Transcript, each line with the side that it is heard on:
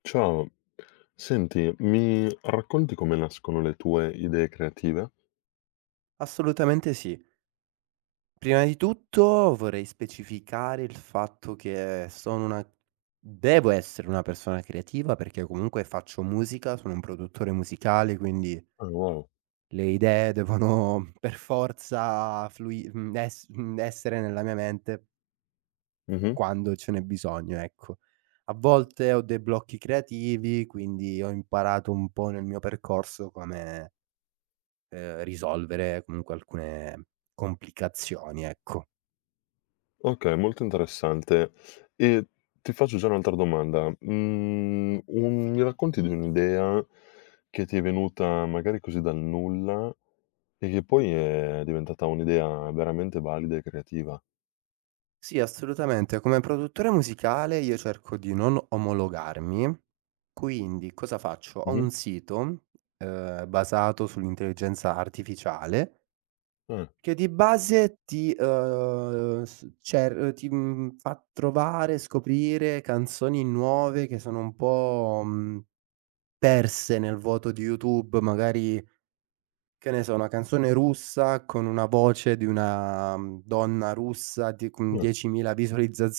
left: Ciao, senti, mi racconti come nascono le tue idee creative?
right: Assolutamente sì. Prima di tutto vorrei specificare il fatto che sono una devo essere una persona creativa perché comunque faccio musica, sono un produttore musicale, quindi
left: Ah, wow.
right: le idee devono per forza flui mhmm, ess mhmm, essere nella mia mente
left: Mh-mh.
right: quando ce n'è bisogno, ecco. A volte ho dei blocchi creativi, quindi ho imparato un po' nel mio percorso come, risolvere comunque alcune complicazioni, ecco.
left: Okay, molto interessante. E ti faccio già un'altra domanda. Mhmm, un Mi racconti di un'idea che ti è venuta magari così dal nulla e che poi è diventata un'idea veramente valida e creativa?
right: Sì, assolutamente. Come produttore musicale io cerco di non omologarmi, quindi cosa faccio? Ho
left: Mh-mh.
right: un sito, basato sull'intelligenza artificiale
left: Ah,
right: che di base ti, s cer ti, mhmm, fa trovare, scoprire canzoni nuove che sono un po', perse nel vuoto di YouTube, magari che ne so, una canzone russa con una voce di una, donna russa di con
left: ah.
right: 10.000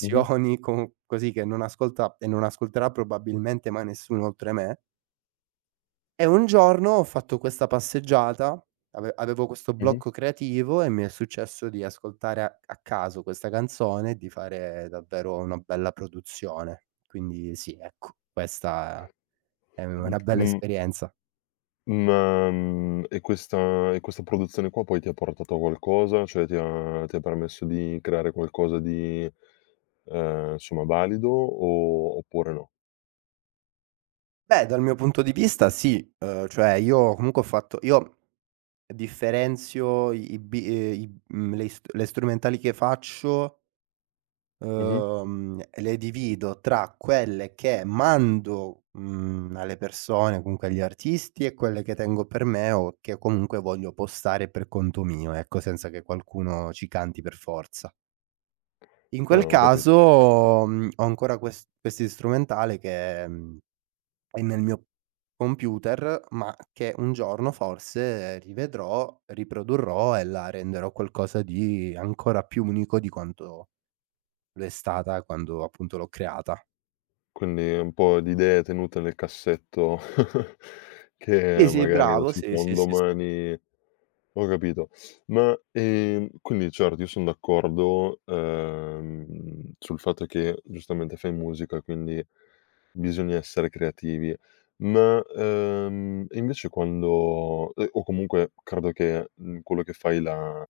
left: Mh-mh,
right: con così che non ascolta e non ascolterà probabilmente mai nessuno oltre me. E un giorno ho fatto questa passeggiata, avevo questo
left: mh-mh.
right: blocco creativo e mi è successo di ascoltare a caso questa canzone e di fare davvero una bella produzione. Quindi sì, ecco, questa è
left: Mh,
right: una bella
left: mhmm,
right: esperienza.
left: ma, e questa produzione qua poi ti ha portato a qualcosa? Cioè ti ha permesso di creare qualcosa di, insomma valido o oppure no?
right: Beh, dal mio punto di vista sì, cioè io comunque ho fatto io differenzio i i bi i mhmm, le is le strumentali che faccio,
left: Mh-mh.
right: le divido tra quelle che mando, alle persone, comunque agli artisti e quelle che tengo per me o che comunque voglio postare per conto mio, ecco, senza che qualcuno ci canti per forza. In
left: Ah,
right: quel
left: ho capi.
right: caso, ho ancora questi strumentale che mhmm è nel mio computer, ma che un giorno forse rivedrò, riprodurrò e la renderò qualcosa di ancora più unico di quanto lo è stata quando appunto l'ho creata.
left: Quindi un po' di idee tenute nel cassetto
right: Sì,
left: che
right: sì,
left: magari, non
right: bravo,
left: si
right: sì,
left: sa, un
right: sì, sì, sì,
left: domani ho capito. Ma, quindi certo io son d'accordo, sul fatto che giustamente fai musica, quindi bisogna essere creativi. Ma, e invece quando o comunque credo che, quello che fai la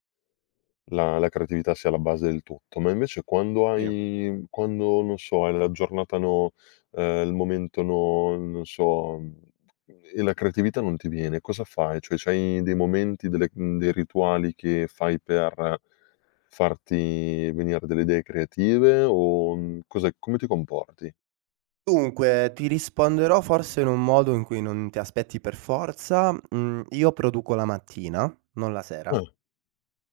left: la la creatività sia la base del tutto, ma invece quando
right: sì.
left: hai quando, non so, hai la giornata no, il momento no, non so, e la creatività non ti viene, cosa fai? Cioè c'hai dei momenti, dei rituali che fai per farti venire delle idee creative o, cos'è come ti comporti?
right: Dunque, ti risponderò forse in un modo in cui non ti aspetti per forza. Mhmm, io produco la mattina, non la sera.
left: Ah,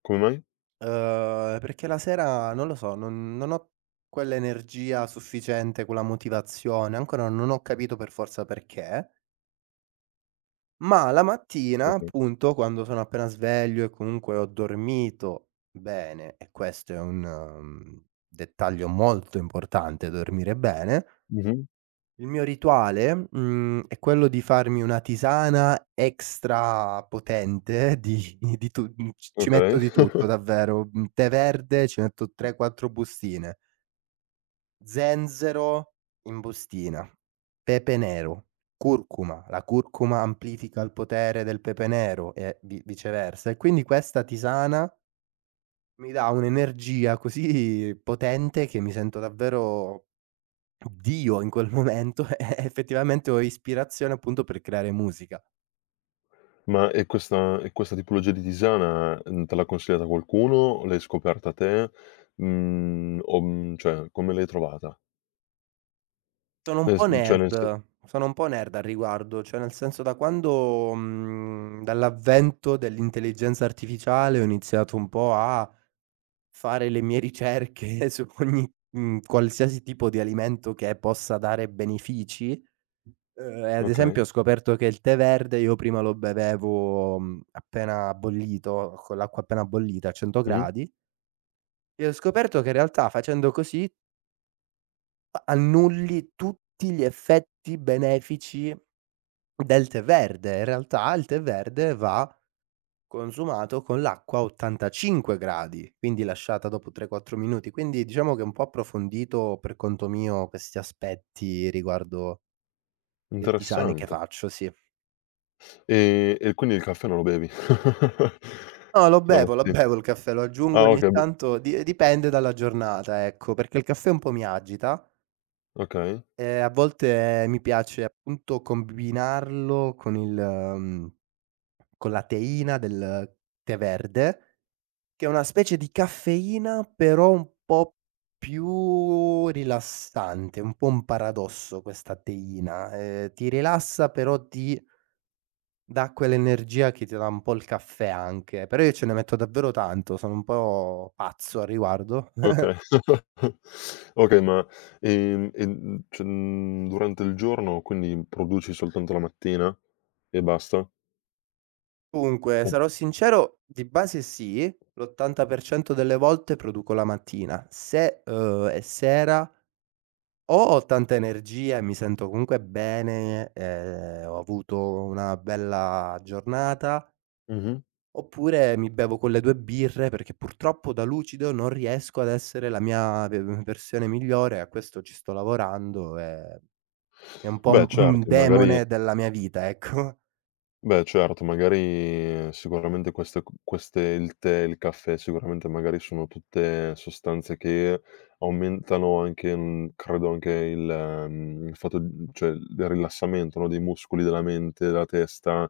left: come mai?
right: Perché la sera non lo so, non ho quell'energia sufficiente, quella motivazione, ancora non ho capito per forza perché, ma la mattina
left: Okay.
right: appunto, quando sono appena sveglio e comunque ho dormito bene, e questo è un dettaglio molto importante, dormire bene.
left: Mh-mh,
right: Il mio rituale è quello di farmi una tisana extra potente. Di tu mhmm, c Ci metto
left: okay.
right: di tutto davvero, tè verde ci metto 3, 4 bustine, zenzero in bustina, pepe nero, curcuma. La curcuma amplifica il potere del pepe nero e vi viceversa, e quindi questa tisana mi dà un'energia così potente che mi sento davvero Dio in quel momento, e effettivamente ho ispirazione appunto per creare musica.
left: Ma e questa tipologia di tisana, te l'ha consigliata qualcuno? L'hai scoperta te? O cioè come l'hai trovata?
right: Sono un
left: Nel s
right: po'
left: cioè nel se
right: nerd, sono un po' nerd al riguardo, cioè nel senso da quando, dall'avvento dell'intelligenza artificiale, ho iniziato un po' a fare le mie ricerche su qualsiasi tipo di alimento che possa dare benefici. E ad esempio ho
left: okay.
right: scoperto che il tè verde io prima lo bevevo, appena bollito, con l'acqua appena bollita a 100
left: Mh-mh,
right: gradi. E ho scoperto che in realtà facendo così annulli tutti gli effetti benefici del tè verde. In realtà il tè verde va consumato con l'acqua a 85 gradi, quindi lasciata dopo 3, 4 minuti. Quindi diciamo che un po' approfondito per conto mio questi aspetti riguardo le tisane che
left: interessante.
right: faccio, sì.
left: E quindi il caffè non lo bevi?
right: No,
left: La
right: lo
left: matti
right: bevo il caffè, lo aggiungo
left: ah
right: ogni
left: okay, b
right: tanto, di dipende dalla giornata, ecco, perché il caffè un po' mi agita.
left: okay,
right: A volte mi piace appunto combinarlo con con la teina del tè verde, che è una specie di caffeina però un po' più rilassante, un po' un paradosso questa teina, ti rilassa però ti dà quell'energia che ti dà un po' il caffè anche, però io ce ne metto davvero tanto, sono un po' pazzo al riguardo.
left: okay. Okay, ma, e, cioè, durante il giorno quindi produci soltanto la mattina e basta?
right: Dunque,
left: O
right: sarò sincero, di base sì, l'80% delle volte produco la mattina. Se è sera o ho tanta energia e mi sento comunque bene, ho avuto una bella giornata,
left: mh-mh.
right: oppure mi bevo quelle 2 birre perché purtroppo da lucido non riesco ad essere la mia ve versione migliore, a questo ci sto lavorando. È un po'
left: Beh
right: un
left: certo, magari.
right: demone della mia vita, ecco.
left: Beh certo, magari sicuramente queste c queste il tè, il caffè, sicuramente magari sono tutte sostanze che aumentano anche, credo anche il fatto d cioè il rilassamento, no, dei muscoli della mente, della testa,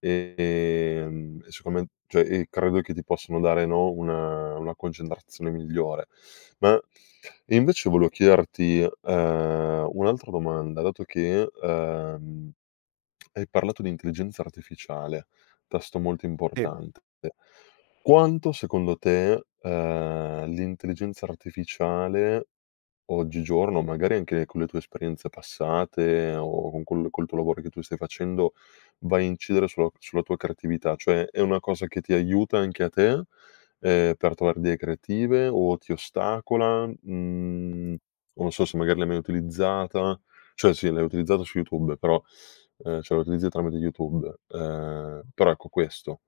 left: e siccome cioè e credo che ti possano dare, no, una concentrazione migliore. Ma invece volevo chiederti, un'altra domanda, dato che, hai parlato di intelligenza artificiale, tasto molto importante. Quanto secondo te, l'intelligenza artificiale oggigiorno, magari anche con le tue esperienze passate o con col tuo lavoro che tu stai facendo, vai a incidere sulla sulla tua creatività, cioè è una cosa che ti aiuta anche a te, per trovare idee creative o ti ostacola? Mhmm, non so se magari l'hai mai utilizzata, cioè sì, l'hai utilizzata su YouTube, però, cioè la utilizzi tramite YouTube, però ecco questo.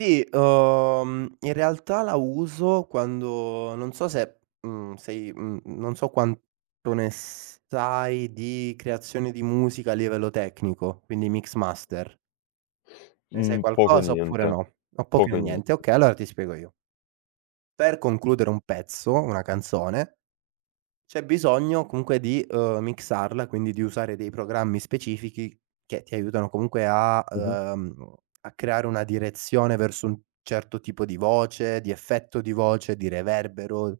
right: Sì, in realtà la uso quando non so se non so quanto ne sai di creazione di musica a livello tecnico, quindi mix master. Ne sai
left: Mhmm, poco e
right: qualcosa
left: niente,
right: oppure no? O poco
left: poco
right: o
left: e
right: niente.
left: niente.
right: Okay, allora ti spiego io. Per concludere un pezzo, una canzone, c'è bisogno comunque di mixarla, quindi di usare dei programmi specifichi che ti aiutano comunque a
left: Mh-mh.
right: uhm, a creare una direzione verso un certo tipo di voce, di effetto di voce, di reverbero,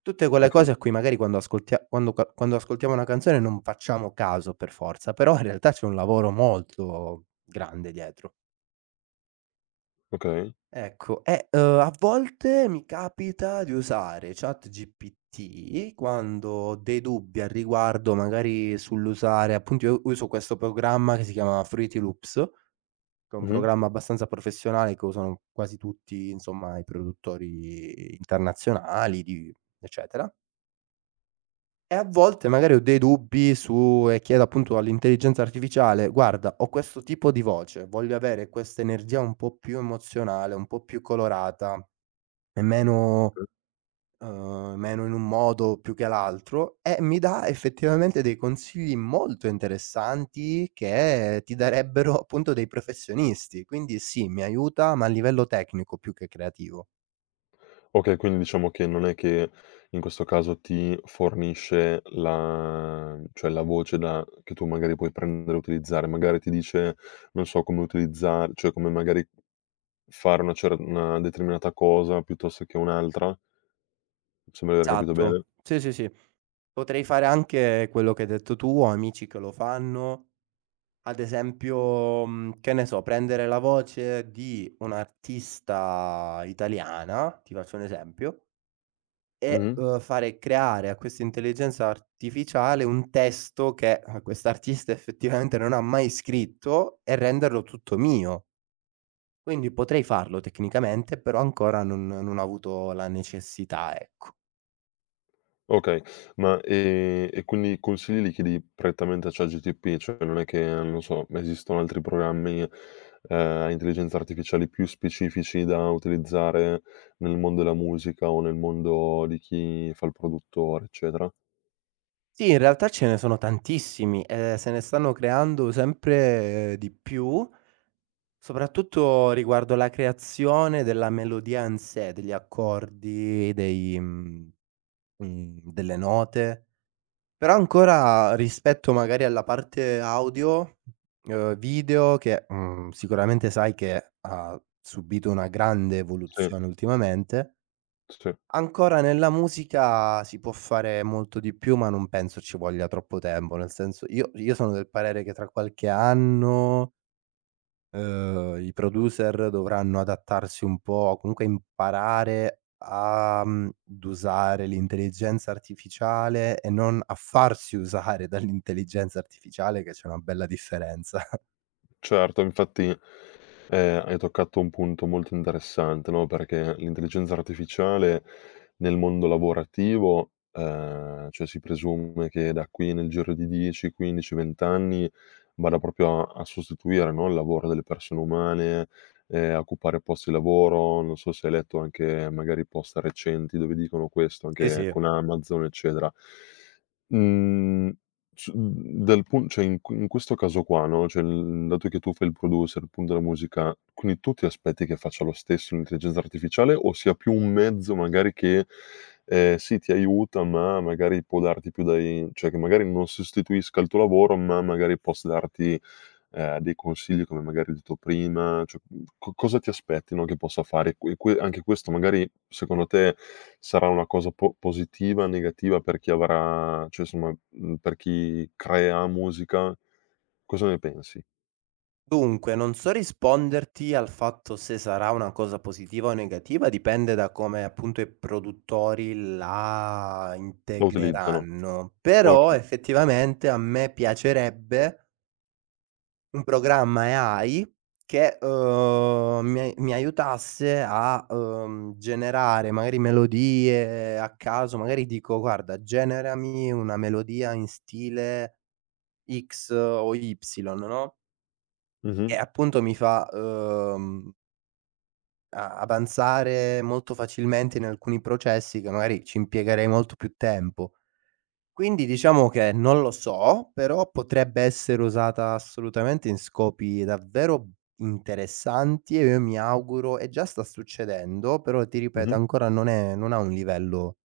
right: tutte quelle
left: Okay,
right: cose a cui magari quando ascoltia quando ca quando ascoltiamo una canzone non facciamo caso per forza, però in realtà c'è un lavoro molto grande dietro.
left: okay.
right: Ecco, a volte mi capita di usare ChatGPT quando ho dei dubbi al riguardo, magari sull'usare. Appunto, io uso questo programma che si chiama Fruity Loops, che è un
left: Mh-mh.
right: programma abbastanza professionale che usano quasi tutti, insomma, i produttori internazionali, di eccetera. E a volte magari ho dei dubbi su e chiedo appunto all'intelligenza artificiale: "Guarda, ho questo tipo di voce, voglio avere questa energia un po' più emozionale, un po' più colorata. È meno meno in un modo più che l'altro", e mi dà effettivamente dei consigli molto interessanti che ti darebbero appunto dei professionisti. Quindi sì, mi aiuta, ma a livello tecnico più che creativo.
left: Okay, quindi diciamo che non è che in questo caso ti fornisce la cioè la voce da che tu magari puoi prendere e utilizzare, magari ti dice, non so, come utilizzar cioè come magari fare una cer una determinata cosa piuttosto che un'altra? Mi sembra di aver capito bene.
right: Esatto. Sì, sì, sì. Potrei fare anche quello che hai detto tu, ho amici che lo fanno. Ad esempio, che ne so, prendere la voce di un'artista italiana, ti faccio un esempio. E
left: Mh-mh.
right: fare creare a questa intelligenza artificiale un testo che quest'artista effettivamente non ha mai scritto, e renderlo tutto mio. Quindi potrei farlo tecnicamente, però ancora non ho avuto la necessità, ecco.
left: Okay, ma, e quindi i consigli li chiedi prettamente a ChatGTP? Cioè non è che, non so, esistono altri programmi, a intelligenza artificiale più specifici da utilizzare nel mondo della musica o nel mondo di chi fa il produttore, eccetera?
right: Sì, in realtà ce ne sono tantissimi e se ne stanno creando sempre di più, soprattutto riguardo la creazione della melodia in sé, degli accordi, delle note. Però ancora rispetto magari alla parte audio, video, che sicuramente sai che ha subito una grande
left: Sì,
right: evoluzione ultimamente,
left: sì.
right: ancora nella musica si può fare molto di più, ma non penso ci voglia troppo tempo. Nel senso, io sono del parere che tra qualche anno i producer dovranno adattarsi un po', comunque imparare a, ad usare l'intelligenza artificiale e non a farsi usare dall'intelligenza artificiale, che c'è una bella differenza.
left: Certo, infatti, hai toccato un punto molto interessante, no, perché l'intelligenza artificiale nel mondo lavorativo, cioè si presume che da qui nel giro di 10, 15, 20 anni vada proprio a a sostituire, no, il lavoro delle persone umane, a occupare posti di lavoro. Non so se hai letto anche magari post recenti dove dicono questo,
right: Sì,
left: anche
right: sì.
left: con Amazon, eccetera. Mhmm, c mhmm, dal pun cioè in q in questo caso qua, no, cioè l dato che tu fai il producer, appunto, della musica, quindi tu ti aspetti che faccia lo stesso l'intelligenza artificiale o sia più un mezzo magari che, sì ti aiuta, ma magari può darti più dai cioè che magari non sostituisca il tuo lavoro, ma magari possa darti dei consigli come magari ho detto prima, cioè, co cosa ti aspetti, no, che possa fare? Que que anche questo magari secondo te sarà una cosa po positiva, negativa per chi avrà cioè insomma, per chi crea musica? Cosa ne pensi?
right: Dunque, non so risponderti al fatto se sarà una cosa positiva o negativa, dipende da come appunto i produttori la
left: La utilizzano?
right: integreranno. Però
left: Okay.
right: effettivamente a me piacerebbe un programma e AI che mi aiutasse a generare magari melodie a caso. Magari dico: "Guarda, generami una melodia in stile X o Y", no,
left: Mh-mh,
right: e appunto mi fa a avanzare molto facilmente in alcuni processi che magari ci impiegherei molto più tempo. Quindi diciamo che non lo so, però potrebbe essere usata assolutamente in scopi davvero interessanti e io mi auguro, e già sta succedendo, però ti ripeto
left: mh-mh.
right: ancora non ha un livello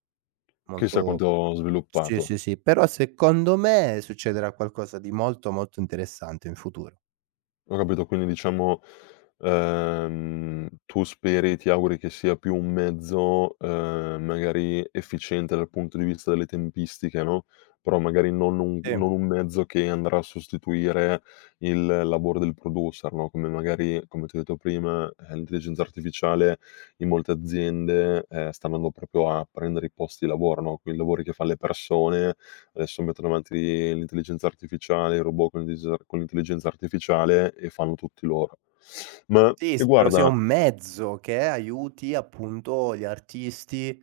left: Chissà
right: molto.
left: quanto ho
right: Sì,
left: sviluppato.
right: sì, sì, però secondo me succederà qualcosa di molto, molto interessante in futuro.
left: Ho capito, quindi diciamo, tu speri, ti auguri che sia più un mezzo, magari efficiente dal punto di vista delle tempistiche, no, però magari non un
right: Sì,
left: non un mezzo che andrà a sostituire il lavoro del producer, no, come magari, come ti ho detto prima, l'intelligenza artificiale in molte aziende, sta andando proprio a prendere i posti di lavoro, no, quei lavori che fan le persone. Adesso mettono avanti l'intelligenza artificiale, i robot con l'intelligenza artificiale e fanno tutti loro. Ma
right: sì,
left: e
right: spero sia
left: guarda
right: un mezzo che aiuti appunto gli artisti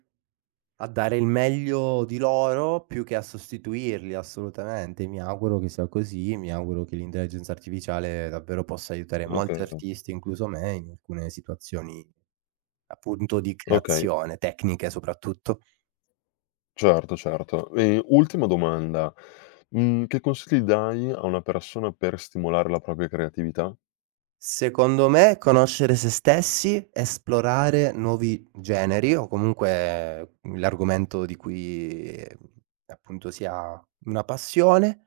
right: a dare il meglio di loro più che a sostituirli, assolutamente. Mi auguro che sia così, mi auguro che l'intelligenza artificiale davvero possa aiutare molti
left: okay,
right: artisti, incluso me, in alcune situazioni appunto di
left: okay,
right: creazione, tecniche soprattutto.
left: certo, certo. E ultima domanda, che consigli dai a una persona per stimolare la propria creatività?
right: Secondo me, conoscere se stessi, esplorare nuovi generi o comunque l'argomento di cui appunto si ha una passione.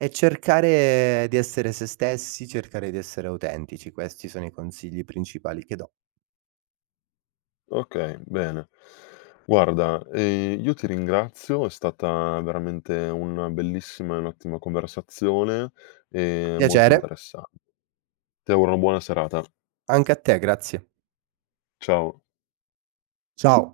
right: E cercare di essere se stessi, cercare di essere autentici, questi sono i consigli principali che do.
left: Okay, bene. Guarda, io ti ringrazio, è stata veramente una bellissima e un'ottima conversazione, molto
right: Piacere
left: interessante. Ti auguro una buona serata.
right: anche a te, grazie.
left: Ciao.
right: Ciao.